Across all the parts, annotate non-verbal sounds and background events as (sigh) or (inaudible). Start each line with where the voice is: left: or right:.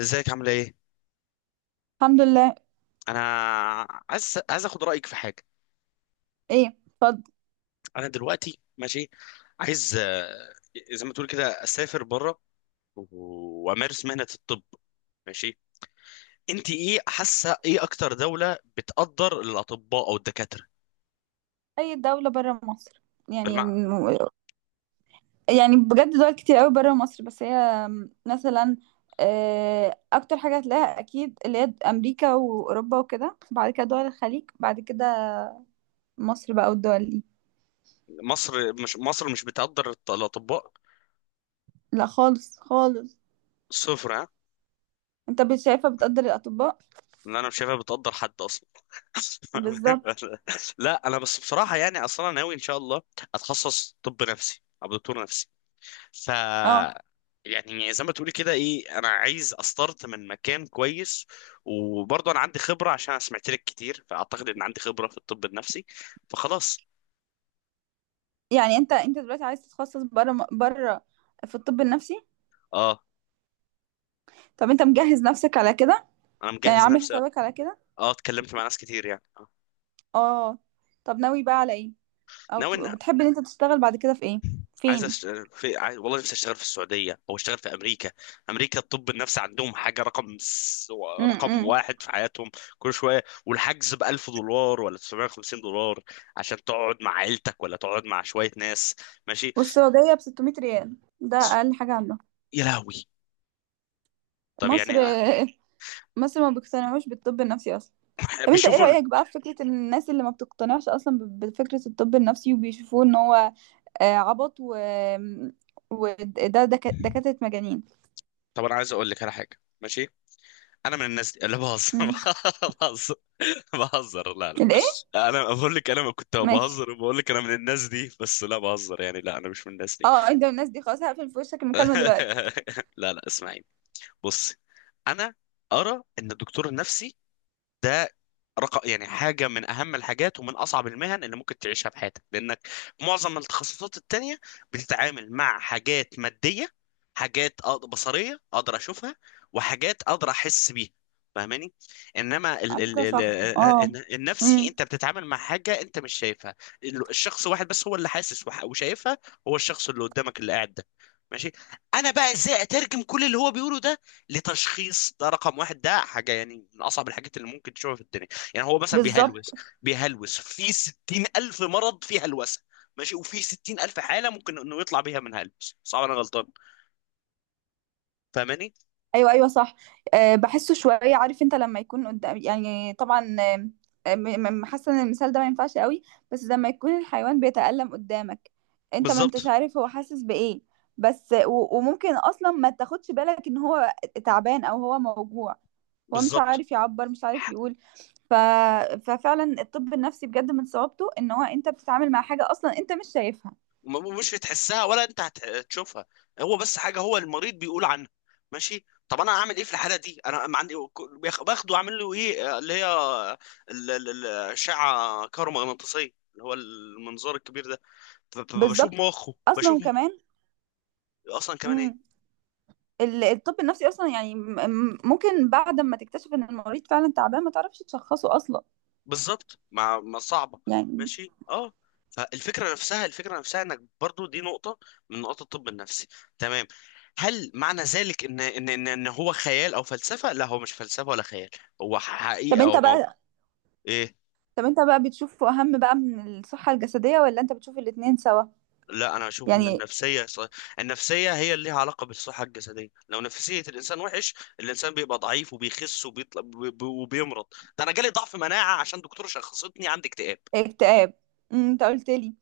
left: ازيك؟ عامله ايه؟
right: الحمد لله.
left: انا عايز اخد رايك في حاجه.
right: ايه؟ اتفضل.
left: انا دلوقتي ماشي عايز، زي ما تقول كده اسافر بره و- وامارس مهنه الطب. ماشي، انت ايه حاسه ايه اكتر دوله بتقدر الاطباء او الدكاتره؟
right: اي دولة برا مصر يعني؟
left: بالمع...
right: يعني بجد دول كتير قوي برا مصر، بس هي مثلا اكتر حاجة هتلاقيها اكيد اللي هي امريكا واوروبا وكده، بعد كده دول الخليج، بعد كده مصر بقى والدول دي.
left: مصر مش بتقدر الط- الاطباء.
right: لا، خالص خالص.
left: صفر. ها؟
right: شايفة بتقدر الاطباء؟
left: انا مش شايفها بتقدر حد اصلا.
right: بالظبط.
left: (laughs) لا، انا بس بصراحه يعني اصلا ناوي ان شاء الله اتخصص طب نفسي، ابقى دكتور نفسي. ف
right: اه،
left: يعني زي ما تقولي كده ايه، انا عايز استارت من مكان كويس، وبرضه انا عندي خبره عشان انا سمعت لك كتير، فاعتقد ان عندي خبره في الطب النفسي، فخلاص.
right: يعني انت دلوقتي عايز تتخصص برا برا، في الطب النفسي؟
left: اه،
right: طب انت مجهز نفسك على كده؟
left: انا
right: يعني
left: مجهز
right: عامل
left: نفسي، اه.
right: حسابك على كده.
left: اتكلمت مع ناس كتير يعني، آه.
right: اه. طب ناوي بقى على ايه؟ او
left: ناوي
right: ت-
left: ان...
right: بتحب ان انت تشتغل بعد كده في ايه؟
left: عايز
right: فين؟
left: أش... والله نفسي اشتغل في السعوديه او اشتغل في امريكا. امريكا الطب النفسي عندهم حاجه رقم
right: امم
left: واحد في حياتهم. كل شويه والحجز ب 1000 دولار ولا 950 دولار عشان تقعد مع عيلتك ولا تقعد مع شويه ناس. ماشي.
right: والسعودية ب 600 ريال، ده اقل حاجة عندهم.
left: يا لهوي! طب
right: مصر
left: يعني...
right: (laughs) مصر ما بيقتنعوش بالطب النفسي اصلا. طب انت ايه
left: بيشوفوا ال-
right: رأيك بقى في فكرة إن الناس اللي ما بتقتنعش اصلا بفكرة الطب النفسي وبيشوفوه ان هو عبط، و وده دكاترة مجانين؟
left: طب انا عايز اقول لك على حاجه، ماشي. انا من الناس دي، لا بهزر.
right: مم.
left: (laughs) بهزر. بهزر، لا
right: الايه؟
left: لا، انا بقول لك انا كنت
right: ماشي.
left: بهزر وبقول لك انا من الناس دي، بس لا بهزر، يعني لا، انا مش من الناس دي.
right: اه، انت من الناس دي، خلاص هقفل في وشك المكالمة دلوقتي.
left: (laughs) لا لا، اسمعيني. بصي، انا ارى ان الدكتور النفسي ده رقم... يعني حاجة من أهم الحاجات ومن أصعب المهن اللي ممكن تعيشها في حياتك، لأنك في معظم التخصصات التانية بتتعامل مع حاجات مادية، حاجات بصرية، أقدر أشوفها، وحاجات أقدر أحس بيها. فاهماني؟ انما
right: على فكرة صح. اه.
left: النفسي
right: امم
left: انت بتتعامل مع حاجه انت مش شايفها. ال- الشخص واحد بس هو اللي حاسس وح- وشايفها، هو الشخص اللي قدامك اللي قاعد ده. ماشي، انا بقى ازاي اترجم كل اللي هو بيقوله ده لتشخيص ده؟ رقم واحد، ده حاجه يعني من اصعب الحاجات اللي ممكن تشوفها في الدنيا. يعني هو مثلا بيهلوس.
right: بالظبط.
left: بيهلوس في 60 ألف مرض في هلوسة. ماشي، وفي 60 ألف حالة ممكن إنه يطلع بيها من هلوس، صعب أنا غلطان. فاهماني؟
right: ايوه ايوه صح. أه، بحسه شويه، عارف، انت لما يكون قدام يعني طبعا. حاسه ان المثال ده ما ينفعش قوي. بس لما يكون الحيوان بيتألم قدامك، انت ما انتش
left: بالظبط.
right: عارف هو حاسس بايه. بس وممكن اصلا ما تاخدش بالك ان هو تعبان او هو موجوع. هو مش
left: بالظبط،
right: عارف يعبر، مش عارف يقول. ف... ففعلا الطب النفسي بجد من صعوبته ان هو انت بتتعامل مع حاجه اصلا انت مش شايفها.
left: مش هتحسها ولا أنت هتشوفها، هو بس حاجة هو المريض بيقول عنها. ماشي، طب انا اعمل ايه في الحاله دي؟ انا ما عندي... باخده اعمل له ايه، اللي هي ال- ال- ال- الاشعه كهرومغناطيسيه، اللي هو المنظار الكبير ده، بشوف
right: بالظبط.
left: مخه،
right: اصلا
left: بشوف مخه.
right: كمان
left: اصلا كمان إيه؟
right: الطب النفسي اصلا يعني ممكن بعد ما تكتشف ان المريض فعلا تعبان ما تعرفش تشخصه اصلا،
left: بالظبط، مع ما صعبه.
right: يعني.
left: ماشي، اه. فالفكره نفسها، الفكره نفسها انك برضو، دي نقطه من نقاط الطب النفسي. تمام. هل معنى ذلك إن هو خيال او فلسفه؟ لا، هو مش فلسفه ولا خيال، هو حقيقه
right: طب انت
left: او موقع.
right: بقى
left: ايه؟
right: طب انت بقى بتشوفه اهم بقى من الصحة الجسدية ولا انت بتشوف الاتنين سوا؟
left: لا، انا اشوف ان
right: يعني
left: النفسيه النفسيه هي اللي ليها علاقه بالصحه الجسديه. لو نفسيه الانسان وحش، الانسان بيبقى ضعيف وبيخس وبيطلع وبيمرض. ده انا جالي ضعف مناعه عشان دكتور شخصتني عندي اكتئاب.
right: اكتئاب. انت قلت لي.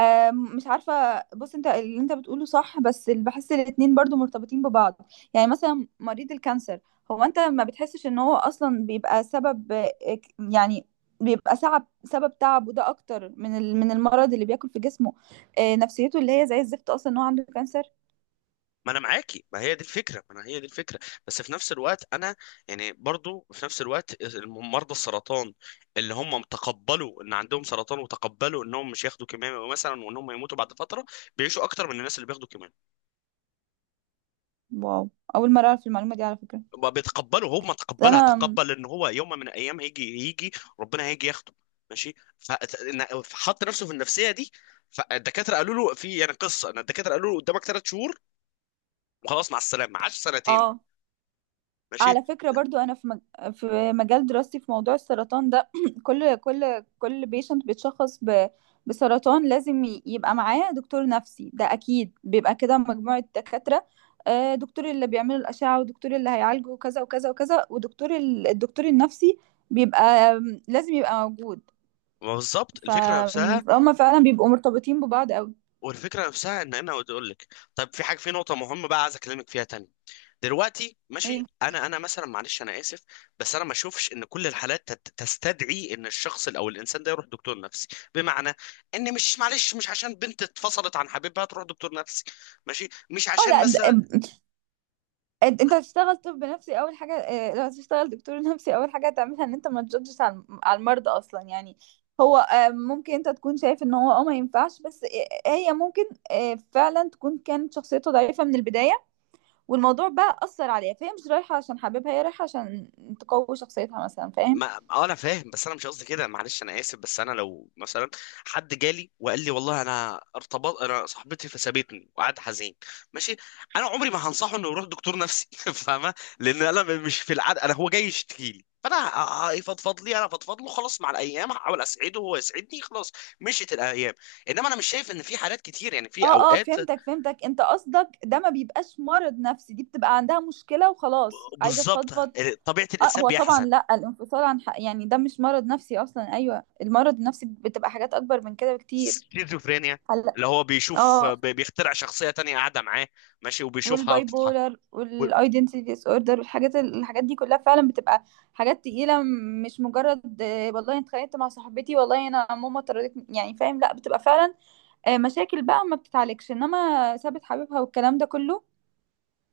right: مش عارفة، بص، انت اللي انت بتقوله صح، بس اللي بحس الاتنين برضو مرتبطين ببعض. يعني مثلا مريض الكانسر، هو انت ما بتحسش ان هو اصلا بيبقى سبب يعني بيبقى سبب تعبه ده اكتر من من المرض اللي بياكل في جسمه. نفسيته اللي هي زي الزفت اصلا ان هو عنده كانسر.
left: ما انا معاكي، ما هي دي الفكره، ما انا هي دي الفكره. بس في نفس الوقت انا يعني برضو في نفس الوقت مرضى السرطان اللي هم تقبلوا ان عندهم سرطان، وتقبلوا انهم مش ياخدوا كيماوي مثلا، وانهم يموتوا بعد فتره، بيعيشوا اكتر من الناس اللي بياخدوا كيماوي.
right: واو، اول مرة اعرف المعلومة دي على فكرة.
left: بيتقبلوا هم، تقبلها،
right: انا.
left: تقبل ان هو يوم من الايام هيجي، هيجي ربنا هيجي ياخده. ماشي. فحط نفسه في النفسيه دي. فالدكاتره قالوا له في يعني قصه ان الدكاتره قالوا له قدامك 3 شهور وخلاص، مع السلامه. عاش سنتين.
right: اه،
left: ماشي.
right: على فكرة برضو أنا في مجال دراستي في موضوع السرطان ده. (clears throat) كل بيشنت بسرطان لازم يبقى معاه دكتور نفسي، ده أكيد بيبقى كده مجموعة دكاترة. دكتور اللي بيعمل الأشعة، ودكتور اللي هيعالجه، وكذا وكذا وكذا، ودكتور الدكتور النفسي بيبقى، لازم يبقى موجود.
left: ما بالظبط
right: ف-
left: الفكره نفسها.
right: فهم فعلا بيبقوا مرتبطين ببعض أوي.
left: والفكره نفسها ان انا اقول لك، طيب في حاجه، في نقطه مهمه بقى عايز اكلمك فيها تاني دلوقتي، ماشي.
right: ايه؟
left: انا مثلا، معلش انا اسف، بس انا ما اشوفش ان كل الحالات تستدعي ان الشخص او الانسان ده يروح دكتور نفسي. بمعنى ان... مش، معلش، مش عشان بنت اتفصلت عن حبيبها تروح دكتور نفسي، ماشي، مش
right: اه.
left: عشان
right: لا،
left: مثلا...
right: أنت هتشتغل طب نفسي أول حاجة، لو هتشتغل دكتور نفسي أول حاجة هتعملها إن أنت ما تجادجش على على المرضى أصلًا، يعني هو ممكن أنت تكون شايف إن هو ما ينفعش، بس هي ممكن فعلًا تكون كانت شخصيته ضعيفة من البداية، والموضوع بقى أثّر عليها، فهي مش رايحة عشان حاببها، هي رايحة عشان تقوي شخصيتها مثلًا، فاهم؟
left: ما اه، انا فاهم بس انا مش قصدي كده، معلش انا اسف. بس انا لو مثلا حد جالي وقال لي والله انا ارتبط، انا صاحبتي فسابتني، وقعد حزين، ماشي، انا عمري ما هنصحه انه يروح دكتور نفسي. (laughs) فاهمه؟ لان انا مش في العاده، انا هو جاي يشتكي لي، فانا يفضفض لي، انا افضفض له، خلاص، مع الايام هحاول اسعده وهو يسعدني، خلاص. مشيت الايام. انما انا مش شايف ان في حالات كتير، يعني في
right: آه، آه،
left: اوقات
right: فهمتك، فهمتك، أنت قصدك ده ما بيبقاش مرض نفسي، دي بتبقى عندها مشكلة وخلاص، عايزة
left: بالظبط
right: تفضفض.
left: طبيعه
right: اه،
left: الانسان
right: هو طبعا،
left: بيحزن.
right: لا، الانفصال عن حق يعني ده مش مرض نفسي اصلا، ايوه المرض النفسي بتبقى حاجات اكبر من كده بكتير.
left: سكيزوفرينيا،
right: هلا.
left: اللي هو بيشوف،
right: اه.
left: بيخترع شخصية تانية قاعدة معاه، ماشي، وبيشوفها
right: والباي
left: بتتحرك.
right: بولر والايدنتي ديس اوردر والحاجات الحاجات دي كلها فعلا بتبقى حاجات تقيله، مش مجرد والله أنا اتخانقت مع صاحبتي، والله انا ماما طردتني يعني، فاهم؟ لا بتبقى فعلا مشاكل بقى ما بتتعالجش، انما سابت حبيبها والكلام ده كله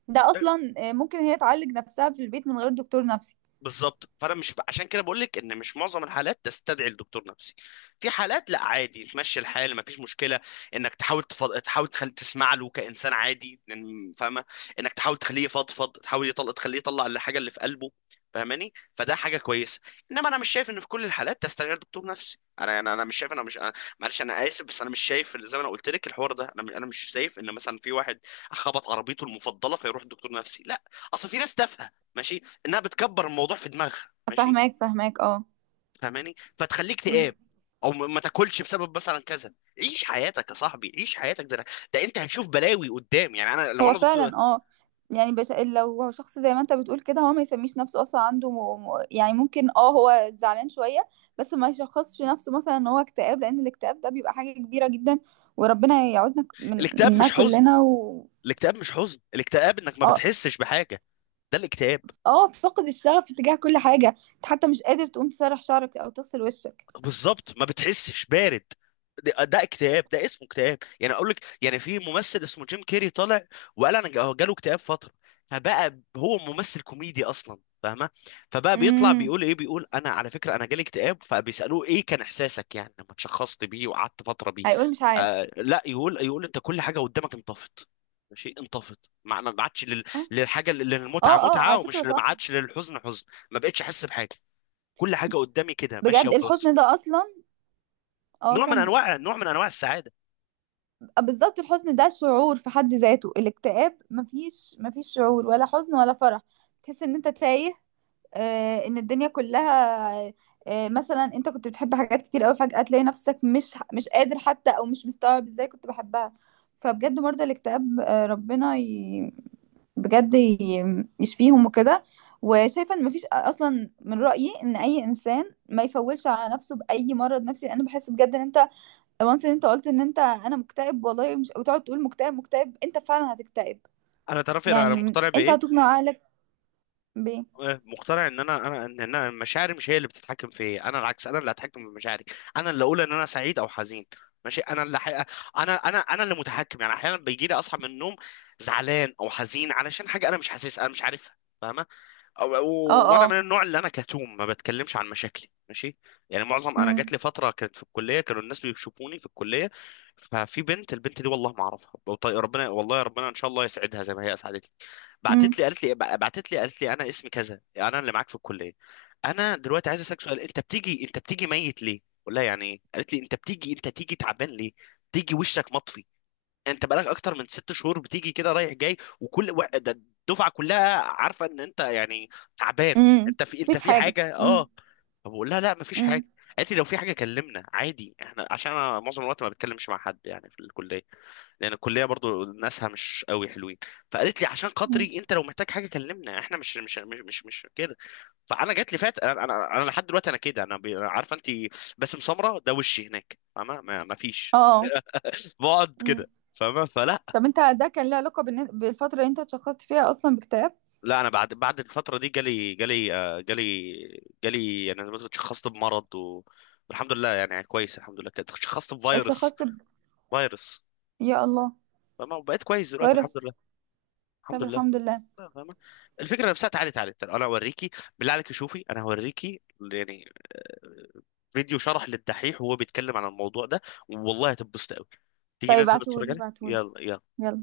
right: ده اصلا ممكن هي تعالج نفسها في البيت من غير دكتور نفسي.
left: بالظبط. فانا مش عشان كده بقول لك ان مش معظم الحالات تستدعي الدكتور نفسي. في حالات لا، عادي تمشي الحال، ما فيش مشكله انك تحاول تحاول تخلي، تسمع له كانسان عادي، فاهمه؟ انك تحاول تخليه يفضفض، تحاول يطلع، تخليه يطلع الحاجه اللي في قلبه. فاهماني؟ فده حاجه كويسه. انما انا مش شايف ان في كل الحالات تستدعي دكتور نفسي، انا مش شايف، انا مش أنا... معلش انا اسف، بس انا مش شايف، اللي زي ما انا قلت لك الحوار ده، انا مش شايف ان مثلا في واحد خبط عربيته المفضله فيروح الدكتور نفسي، لا. اصل في ناس تافهه، ماشي، انها بتكبر الموضوع في دماغها، ماشي،
right: فاهماك، فاهماك، اه.
left: فاهماني؟ فتخليك تقاب، او ما تاكلش بسبب مثلا كذا. عيش حياتك يا صاحبي، عيش حياتك. ده انت هتشوف بلاوي قدام، يعني انا لو
right: هو
left: انا دكتور...
right: فعلا اه، يعني لو هو شخص زي ما انت بتقول كده هو ما يسميش نفسه اصلا عنده يعني ممكن اه هو زعلان شوية، بس ما يشخصش نفسه مثلا ان هو اكتئاب، لان الاكتئاب ده بيبك حاجة كبيرة جدا، وربنا يعوزنا
left: الاكتئاب
right: مننا
left: مش حزن.
right: كلنا و...
left: الاكتئاب مش حزن، الاكتئاب انك ما
right: اه.
left: بتحسش بحاجه، ده الاكتئاب.
right: اه، فقد الشغف تجاه كل حاجة، انت حتى مش قادر تقوم تسرح شعرك او تغسل وشك.
left: بالظبط، ما بتحسش بارد، ده اكتئاب، ده اسمه اكتئاب. يعني اقول لك، يعني في ممثل اسمه جيم كيري طالع وقال انا جاله اكتئاب فتره، فبقى هو ممثل كوميدي اصلا، فاهمه؟ فبقى بيطلع
right: امم.
left: بيقول ايه، بيقول انا على فكره انا جالي اكتئاب، فبيسالوه ايه كان احساسك يعني لما تشخصت بيه وقعدت فتره بيه؟
right: هيقول مش عارف.
left: آه لا، يقول انت كل حاجه قدامك انطفت. ماشي، انطفت، ما عادش لل-
right: اه
left: للحاجه،
right: اه
left: للمتعه
right: اه، على
left: متعه،
right: فكرة
left: ومش، ما
right: صح.
left: عادش للحزن حزن، ما بقتش احس بحاجه، كل حاجه قدامي كده ماشيه
right: بجد
left: وخلاص.
right: الحزن ده اصلا. اه،
left: نوع من
right: كمل.
left: انواع نوع من انواع السعاده.
right: بالظبط، الحزن ده شعور في حد ذاته، الاكتئاب مفيش شعور ولا حزن ولا فرح، تحس ان انت تايه، ان الدنيا كلها، مثلا انت كنت بتحب حاجات كتير قوي فجأة تلاقي نفسك مش قادر حتى، او مش مستوعب ازاي كنت بحبها، فبجد مرضى الاكتئاب ربنا بجد يشفيهم وكده، وشايفه ان مفيش اصلا، من رأيي ان اي انسان ما يفولش على نفسه بأي مرض نفسي لان بحس بجد ان انت وانس ان انت قلت ان انت انا مكتئب والله، مش بتقعد تقول مكتئب مكتئب انت فعلا هتكتئب.
left: انا تعرفي أنا
right: يعني
left: مقتنع
right: انت
left: بايه؟
right: هتقنع عقلك ب...
left: مقتنع ان انا انا ان أنا مشاعري مش هي اللي بتتحكم في إيه. انا العكس، انا اللي هتحكم في مشاعري. انا اللي اقول ان انا سعيد او حزين، ماشي، انا اللي حقيقة. انا اللي متحكم. يعني احيانا بيجي لي اصحى من النوم زعلان او حزين علشان حاجه انا مش حاسسها، انا مش عارفها. فاهمه؟ أو أو-
right: اه
left: وانا من
right: اه.
left: النوع اللي انا كتوم، ما بتكلمش عن مشاكلي، ماشي. يعني معظم... انا جات
right: امم،
left: لي فتره كانت في الكليه، كانوا الناس بيشوفوني في الكليه، ففي بنت، البنت دي والله ما اعرفها، وطي- ربنا، والله يا ربنا ان شاء الله يسعدها زي ما هي اسعدتني.
right: امم،
left: بعتت لي قالت لي انا اسمي كذا، انا اللي معاك في الكليه، انا دلوقتي عايز اسالك سؤال، انت بتيجي ميت ليه؟ ولا يعني ايه؟ قالت لي انت بتيجي، انت تيجي تعبان ليه؟ تيجي وشك مطفي، انت بقالك اكتر من 6 شهور بتيجي كده رايح جاي، وكل ده، الدفعه كلها عارفه ان انت يعني تعبان،
right: امم،
left: انت في انت
right: فيك
left: في
right: حاجه،
left: حاجه، اه.
right: امم،
left: طب بقول لها لا، مفيش
right: امم،
left: حاجه. قالت لي لو في حاجه كلمنا عادي احنا، عشان انا معظم الوقت ما بتكلمش مع حد يعني في الكليه، لان الكليه برضو ناسها مش قوي حلوين. فقالت لي عشان
right: أمم.
left: خاطري انت لو محتاج حاجه كلمنا احنا، مش كده. فانا جات لي فات، انا أنا لحد دلوقتي انا كده، انا بي- عارفه انت باسم سمره ده وشي هناك، فاهمه؟ ما فيش،
right: اه.
left: بقعد
right: امم.
left: كده، فاهمه؟ فلا.
right: طب انت ده كان له علاقه بالفتره اللي انت اتشخصت فيها اصلا باكتئاب؟
left: لا انا بعد الفتره دي، جالي جالي آه، جالي جالي يعني زي ما تقول اتشخصت بمرض والحمد لله يعني كويس، الحمد لله كده اتشخصت بفيروس.
right: اتشخصت
left: فيروس.
right: يا الله.
left: فاهمة؟ وبقيت كويس دلوقتي، الحمد
right: فيروس؟
left: لله. الحمد
right: طب
left: لله.
right: الحمد لله.
left: لا، فاهمة. الفكره نفسها، تعالي تعالي تعالي، انا اوريكي، بالله عليك، شوفي، انا هوريكي يعني، آه، فيديو شرح للدحيح وهو بيتكلم عن الموضوع ده، والله هتنبسط قوي. تيجي
right: طيب،
left: ننزل نتفرج
right: ابعتهولي،
left: عليه؟
right: ابعتهولي.
left: يلا يلا.
right: يلا.